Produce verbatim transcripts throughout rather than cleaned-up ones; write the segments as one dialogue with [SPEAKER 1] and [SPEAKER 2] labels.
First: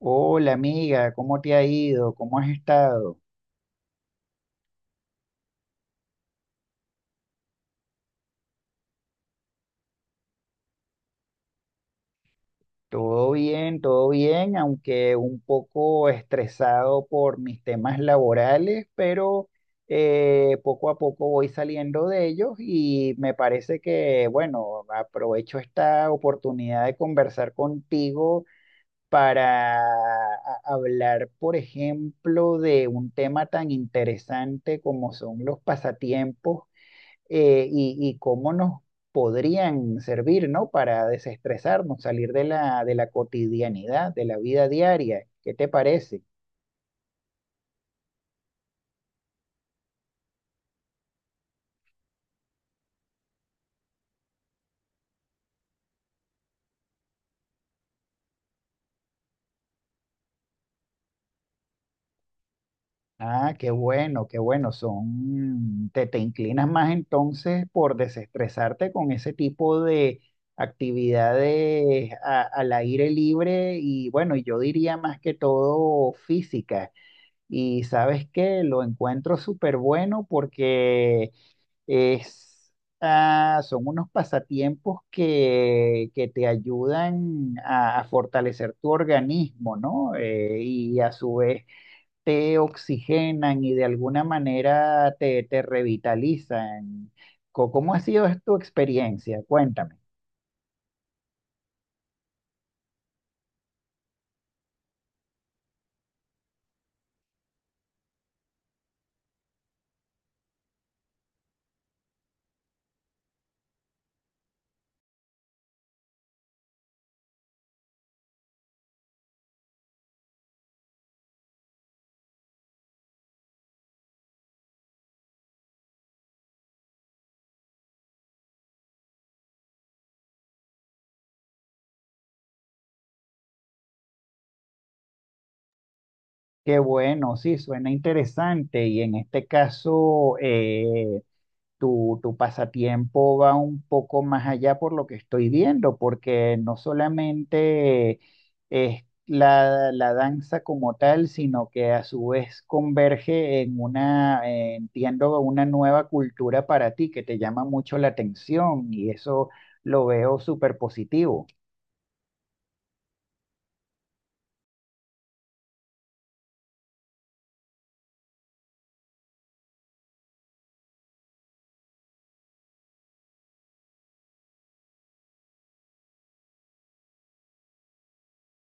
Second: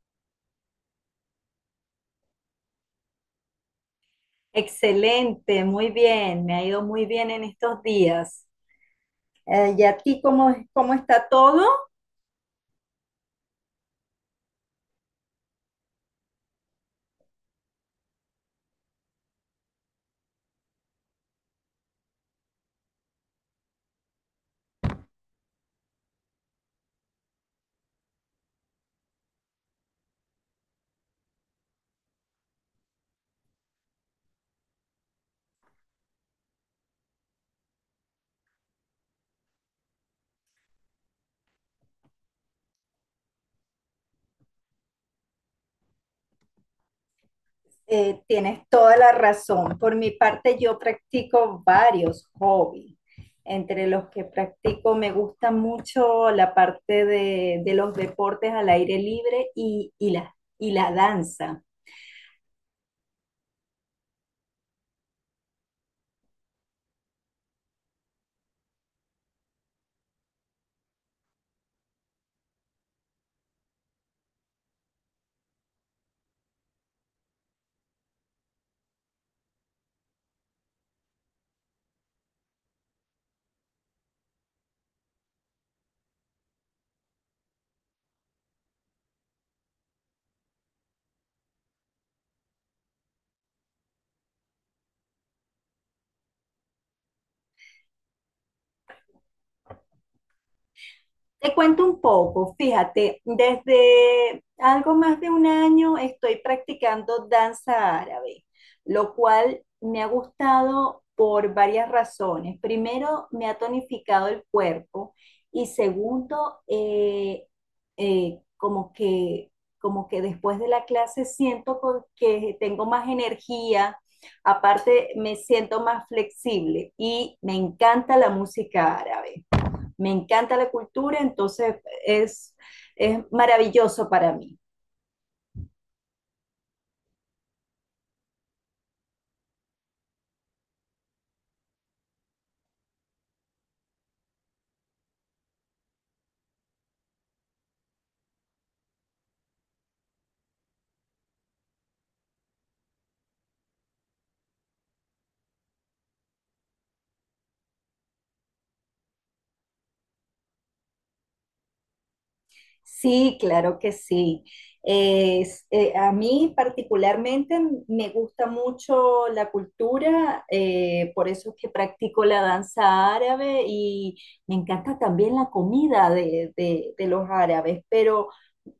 [SPEAKER 1] Hola amiga, ¿cómo te ha ido? ¿Cómo has estado?
[SPEAKER 2] Excelente, muy bien, me ha ido muy bien en estos días. Eh, ¿y a ti cómo, cómo está todo?
[SPEAKER 1] Todo bien, todo bien, aunque un poco estresado por mis temas laborales, pero eh, poco a poco voy saliendo de ellos y me parece que, bueno, aprovecho esta oportunidad de conversar contigo para a- hablar, por ejemplo, de un tema tan interesante como son los pasatiempos. Eh, y, y cómo nos podrían servir, ¿no? Para desestresarnos, salir de la, de la cotidianidad, de la vida diaria. ¿Qué te parece?
[SPEAKER 2] Eh, tienes toda la razón. Por mi parte, yo practico varios hobbies. Entre los que practico me gusta mucho la parte de, de los deportes al aire libre y, y la, y la danza.
[SPEAKER 1] Ah, qué bueno, qué bueno. Son, te, te inclinas más entonces por desestresarte con ese tipo de actividades a- al aire libre y, bueno, yo diría más que todo física. Y sabes qué, lo encuentro súper bueno porque Es, ah, son unos pasatiempos que, que te ayudan a, a fortalecer tu organismo, ¿no? Eh, y a su vez te oxigenan y de alguna manera te, te revitalizan. Co- ¿Cómo ha sido tu experiencia? Cuéntame.
[SPEAKER 2] Te cuento un poco, fíjate, desde algo más de un año estoy practicando danza árabe, lo cual me ha gustado por varias razones. Primero, me ha tonificado el cuerpo y segundo, eh, eh, como que, como que después de la clase siento con- que tengo más energía, aparte me siento más flexible y me encanta la música árabe, me encanta la cultura. entonces es, es maravilloso para mí.
[SPEAKER 1] Qué bueno, sí, suena interesante. Y en este caso, eh, tu, tu pasatiempo va un poco más allá por lo que estoy viendo, porque no solamente es la, la danza como tal, sino que a su vez converge en una, eh, entiendo, una nueva cultura para ti que te llama mucho la atención, y eso lo veo súper positivo.
[SPEAKER 2] Sí, claro que sí. Es- eh, a mí particularmente me gusta mucho la cultura, eh, por eso es que practico la danza árabe y me encanta también la comida de, de- de los árabes, pero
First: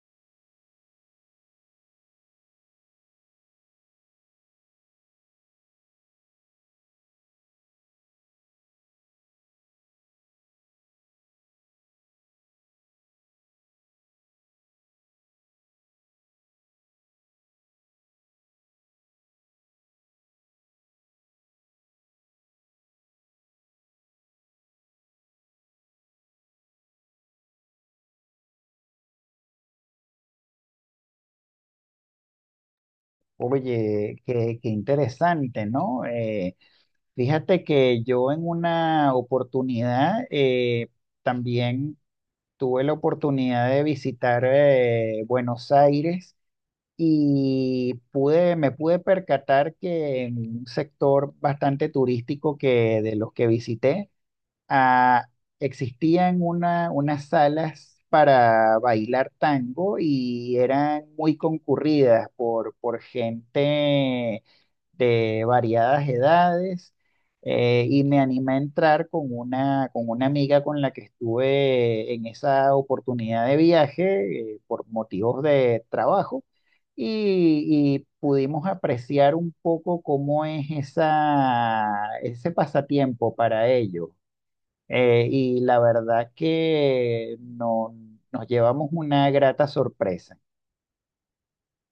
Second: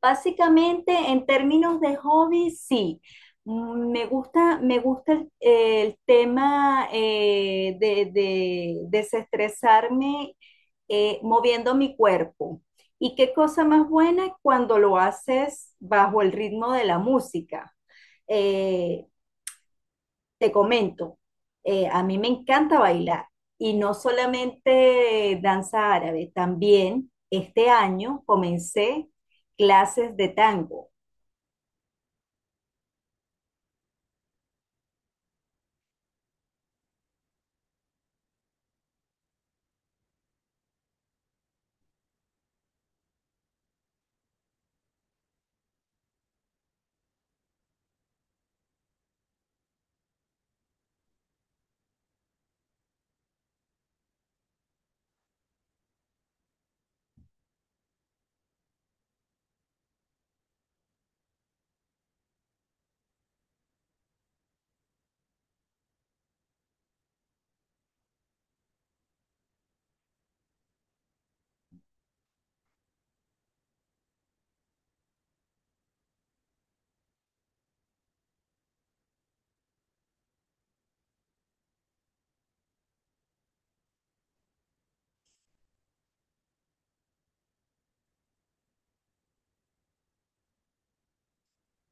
[SPEAKER 2] básicamente en términos de hobby, sí. Mm, me gusta, me gusta el, el tema eh, de de desestresarme, eh, moviendo mi cuerpo. Y qué cosa más buena cuando lo haces bajo el ritmo de la música. Eh, Te comento, eh, a mí me encanta bailar y no solamente danza árabe, también este año comencé clases de tango.
[SPEAKER 1] Oye, qué, qué, interesante, ¿no? Eh, fíjate que yo en una oportunidad, eh, también tuve la oportunidad de visitar, eh, Buenos Aires, y pude, me pude percatar que en un sector bastante turístico, que de los que visité, ah, existían una, unas salas para bailar tango y eran muy concurridas por, por gente de variadas edades. Eh, y me animé a entrar con una, con una amiga con la que estuve en esa oportunidad de viaje, eh, por motivos de trabajo, y, y pudimos apreciar un poco cómo es esa, ese pasatiempo para ellos. Eh, y la verdad que no, nos llevamos una grata sorpresa.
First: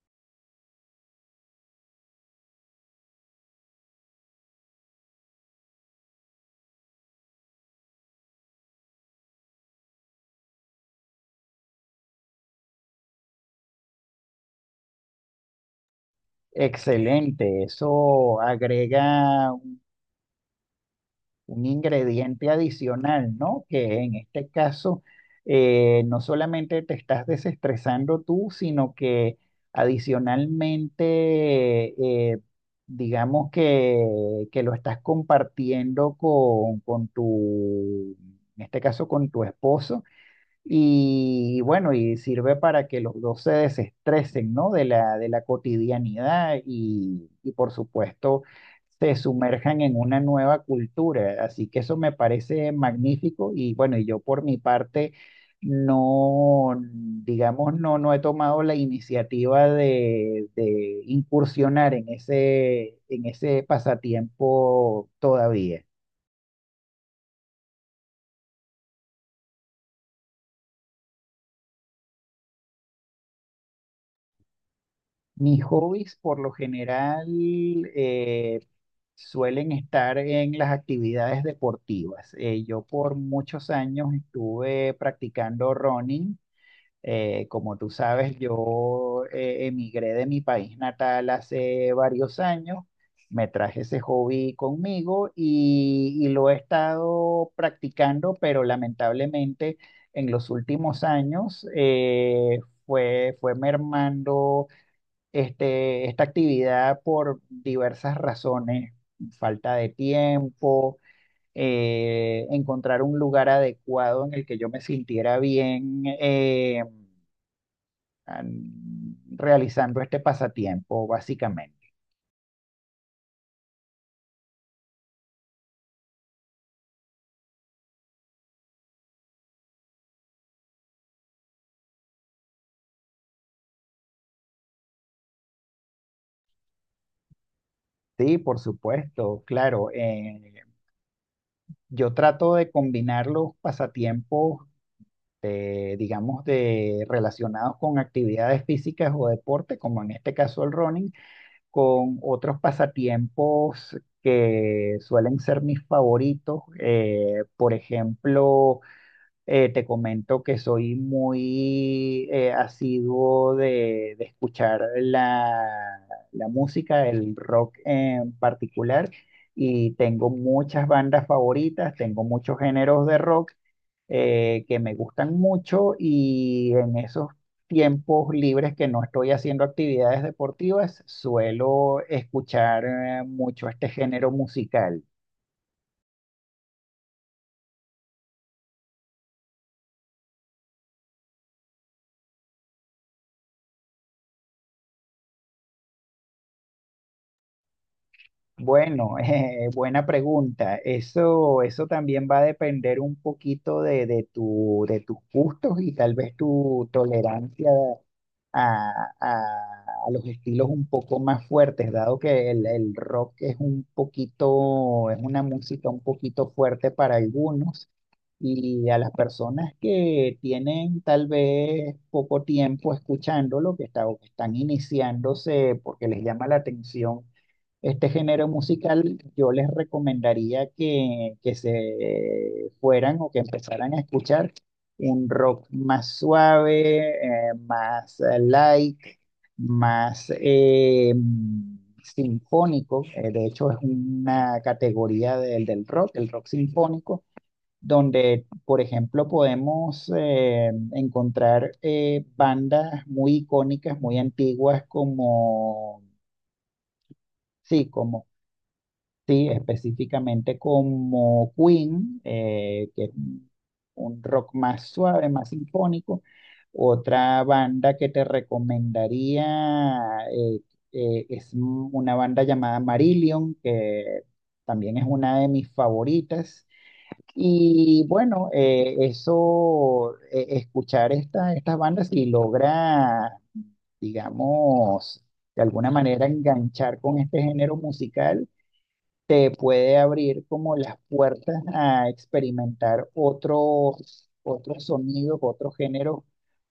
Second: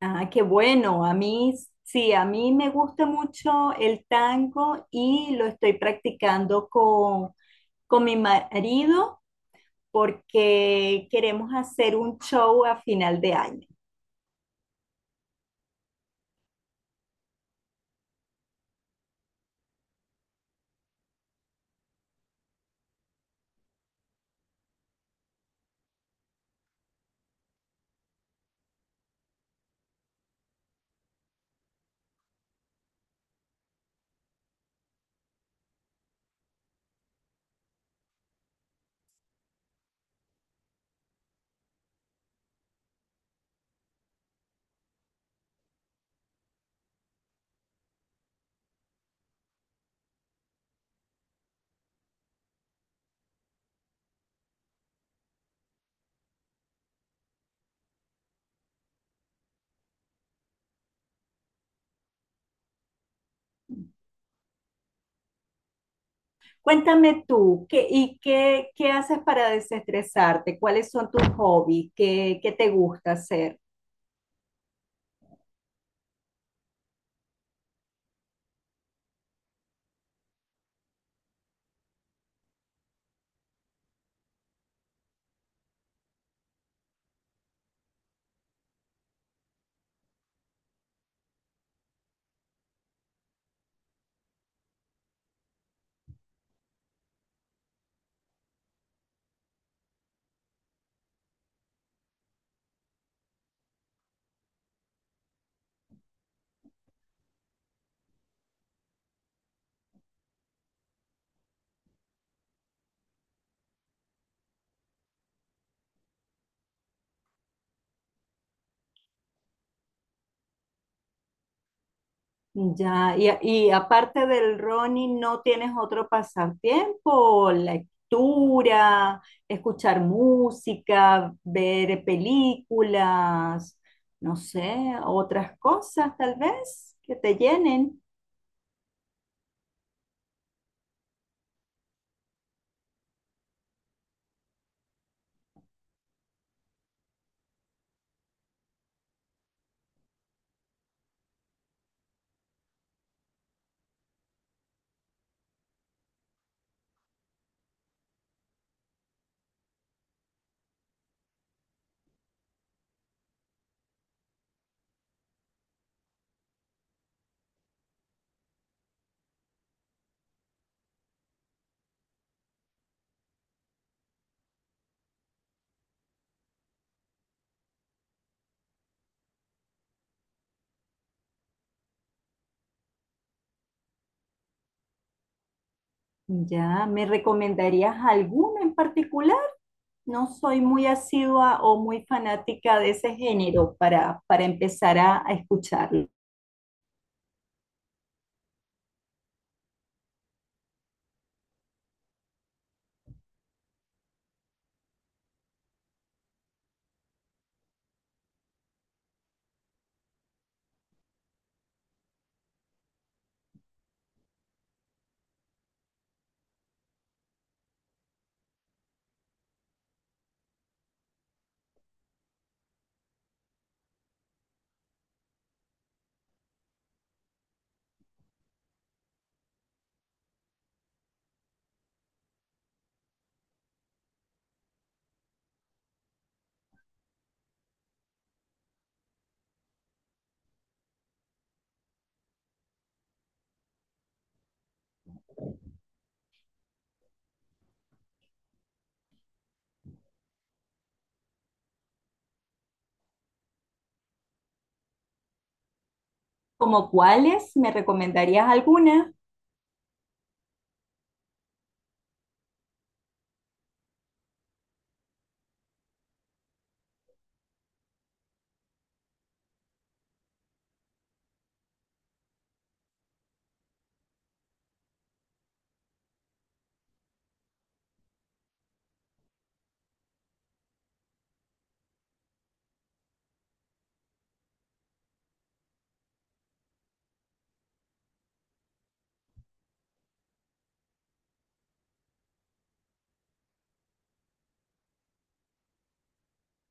[SPEAKER 2] Ah, qué bueno, a mí sí, a mí me gusta mucho el tango y lo estoy practicando con, con mi marido porque queremos hacer un show a final de año.
[SPEAKER 1] Excelente, eso agrega un un ingrediente adicional, ¿no? Que en este caso, eh, no solamente te estás desestresando tú, sino que adicionalmente, eh, digamos que, que lo estás compartiendo con, con tu, en este caso con tu esposo. Y bueno, y sirve para que los dos se desestresen, ¿no? De la, de la cotidianidad y, y por supuesto se sumerjan en una nueva cultura. Así que eso me parece magnífico y, bueno, y yo por mi parte no, digamos, no, no he tomado la iniciativa de, de incursionar en ese, en ese pasatiempo todavía.
[SPEAKER 2] Cuéntame tú, ¿qué, ¿y qué, qué haces para desestresarte? ¿Cuáles son tus hobbies? ¿Qué, qué te gusta hacer?
[SPEAKER 1] Mis hobbies, por lo general, eh, suelen estar en las actividades deportivas. Eh, yo por muchos años estuve practicando running. Eh, como tú sabes, yo, eh, emigré de mi país natal hace varios años. Me traje ese hobby conmigo y, y lo he estado practicando, pero lamentablemente en los últimos años, eh, fue, fue mermando este, esta actividad por diversas razones: falta de tiempo, eh, encontrar un lugar adecuado en el que yo me sintiera bien, eh, an- realizando este pasatiempo, básicamente.
[SPEAKER 2] Ya, y, y aparte del running, ¿no tienes otro pasatiempo? Lectura, escuchar música, ver películas, no sé, otras cosas tal vez que te llenen.
[SPEAKER 1] Sí, por supuesto, claro. Eh, yo trato de combinar los pasatiempos, eh, digamos, de, relacionados con actividades físicas o deporte, como en este caso el running, con otros pasatiempos que suelen ser mis favoritos. Eh, por ejemplo, eh, te comento que soy muy, eh, asiduo de, de escuchar la, la música, el rock en particular. Y tengo muchas bandas favoritas, tengo muchos géneros de rock, eh, que me gustan mucho, y en esos tiempos libres que no estoy haciendo actividades deportivas, suelo escuchar, eh, mucho este género musical.
[SPEAKER 2] Ya, ¿me recomendarías alguna en particular? No soy muy asidua o muy fanática de ese género para, para empezar a, a escucharlo.
[SPEAKER 1] Bueno, eh, buena pregunta. Eso, eso también va a depender un poquito de, de tu, de tus gustos y tal vez tu tolerancia a, a- a los estilos un poco más fuertes, dado que el, el rock es un poquito, es una música un poquito fuerte para algunos. Y a las personas que tienen tal vez poco tiempo escuchándolo, que está- o que están iniciándose porque les llama la atención este género musical, yo les recomendaría que, que se fueran o que empezaran a escuchar un rock más suave, eh, más, eh, light, más, eh, sinfónico. Eh, de hecho, es una categoría del, del rock, el rock sinfónico, donde, por ejemplo, podemos, eh, encontrar, eh, bandas muy icónicas, muy antiguas, como...
[SPEAKER 2] ¿Como cuáles? ¿Me
[SPEAKER 1] Sí,
[SPEAKER 2] recomendarías alguna?
[SPEAKER 1] sí, específicamente como Queen, eh, que es un un rock más suave, más sinfónico. Otra banda que te recomendaría, eh, eh, es m- una banda llamada Marillion, que también es una de mis favoritas. Y bueno, eh, eso, eh, escuchar esta, estas bandas y logra, digamos, de alguna manera enganchar con este género musical te puede abrir como las puertas a experimentar otros, otros sonidos, otros géneros,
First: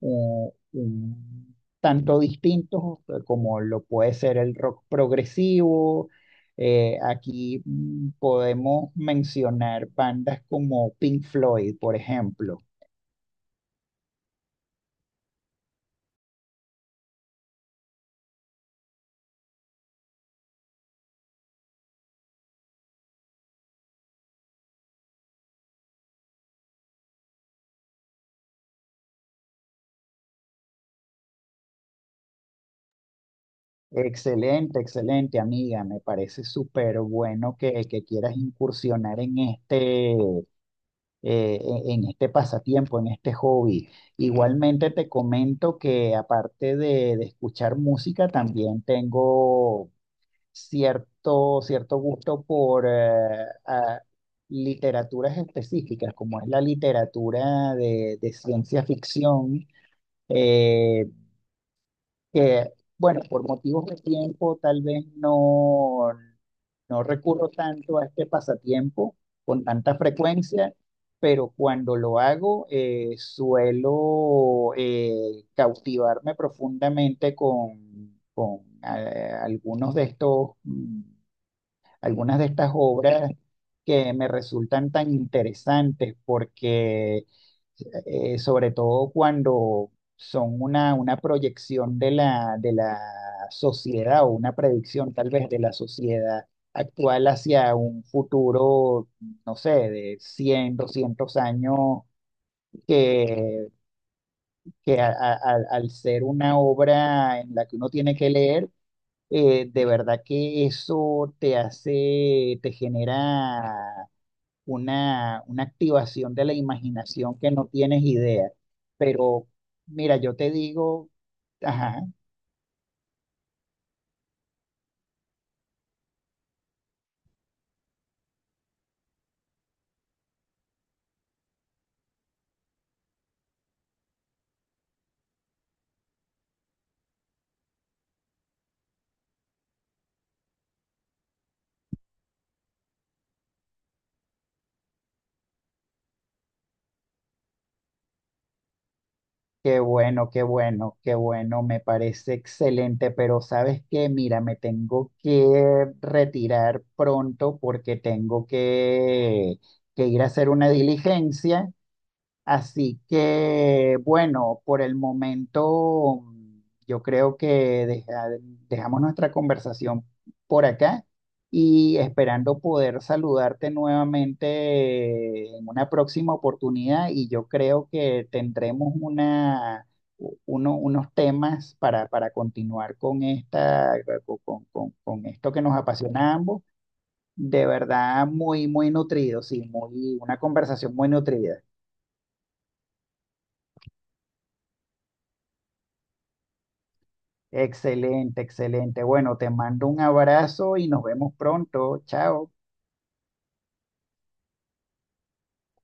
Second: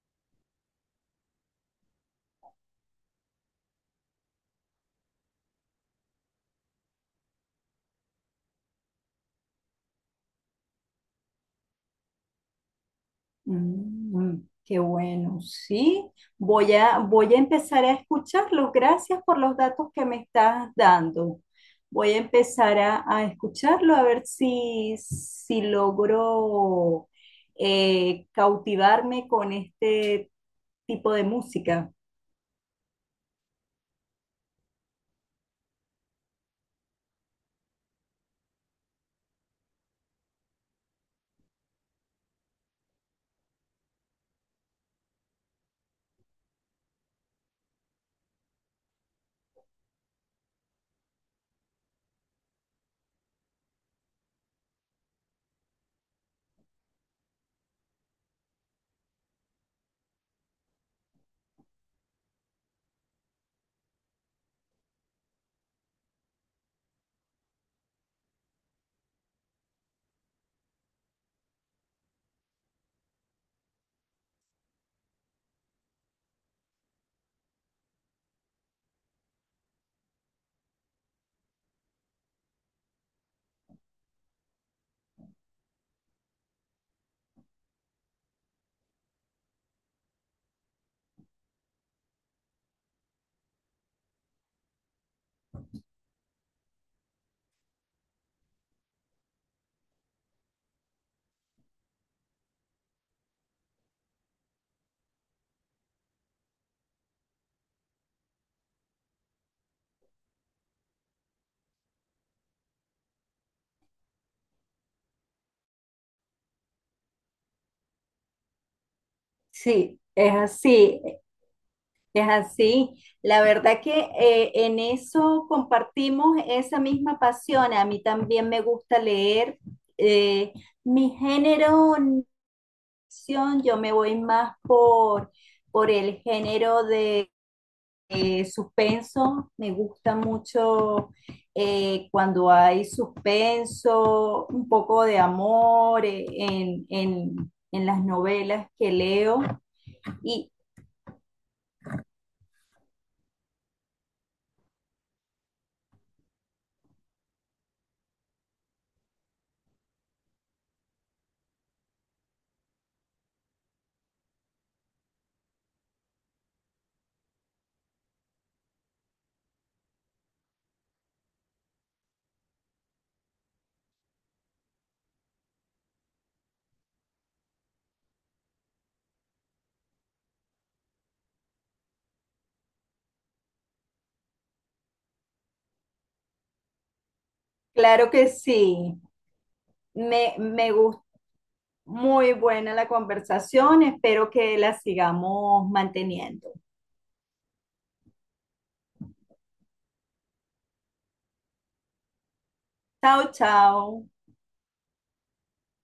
[SPEAKER 1] eh, un tanto distintos, eh, como lo puede ser el rock progresivo. Eh, aquí, mm, podemos mencionar bandas como Pink Floyd, por ejemplo.
[SPEAKER 2] Mm, qué bueno, sí. Voy a, voy a empezar a escucharlos. Gracias por los datos que me estás dando. Voy a empezar a, a escucharlo, a ver si, si logro eh, cautivarme con este tipo de música.
[SPEAKER 1] Excelente, excelente amiga, me parece súper bueno que, que quieras incursionar en este, eh, en en este pasatiempo, en este hobby. Igualmente te comento que aparte de, de escuchar música, también tengo cierto, cierto gusto por, eh, a- literaturas específicas, como es la literatura de, de ciencia ficción. eh, que, bueno, por motivos de tiempo tal vez no, no recurro tanto a este pasatiempo con tanta frecuencia, pero cuando lo hago, eh, suelo, eh, cautivarme profundamente con, con eh, algunos de estos, mm, algunas de estas obras, que me resultan tan interesantes porque, eh, sobre todo cuando son una, una proyección de la, de la sociedad, o una predicción tal vez de la sociedad actual hacia un futuro, no sé, de cien doscientos años, que, que a- a- al al ser una obra en la que uno tiene que leer, eh, de verdad que eso te hace, te genera una, una activación de la imaginación que no tienes idea. Pero
[SPEAKER 2] Sí,
[SPEAKER 1] mira,
[SPEAKER 2] es
[SPEAKER 1] yo te
[SPEAKER 2] así.
[SPEAKER 1] digo, ajá,
[SPEAKER 2] Es así. La verdad que eh, en eso compartimos esa misma pasión. A mí también me gusta leer. eh, Mi género, no ficción, yo me voy más por, por el género de eh, suspenso. Me gusta mucho eh, cuando hay suspenso, un poco de amor, eh, en, en en las novelas que leo.
[SPEAKER 1] qué bueno, qué
[SPEAKER 2] Y,
[SPEAKER 1] bueno, qué bueno, me parece excelente. Pero sabes qué, mira, me tengo que retirar pronto porque tengo que, que ir a hacer una diligencia. Así que, bueno, por el momento, mm, yo creo que deja- dejamos nuestra conversación por acá, y esperando poder saludarte nuevamente en una próxima oportunidad. Y yo creo que tendremos una, u- uno- unos temas para, para continuar con esta, con, con- con- con esto que nos apasiona a ambos. De
[SPEAKER 2] claro
[SPEAKER 1] verdad,
[SPEAKER 2] que
[SPEAKER 1] muy, muy
[SPEAKER 2] sí.
[SPEAKER 1] nutrido, sí, muy,
[SPEAKER 2] Me,
[SPEAKER 1] una
[SPEAKER 2] me
[SPEAKER 1] conversación
[SPEAKER 2] gustó
[SPEAKER 1] muy nutrida.
[SPEAKER 2] muy buena la conversación. Espero que la sigamos manteniendo.
[SPEAKER 1] Excelente, excelente. Bueno, te mando un abrazo y nos vemos pronto. Chao.
[SPEAKER 2] Chao, chao.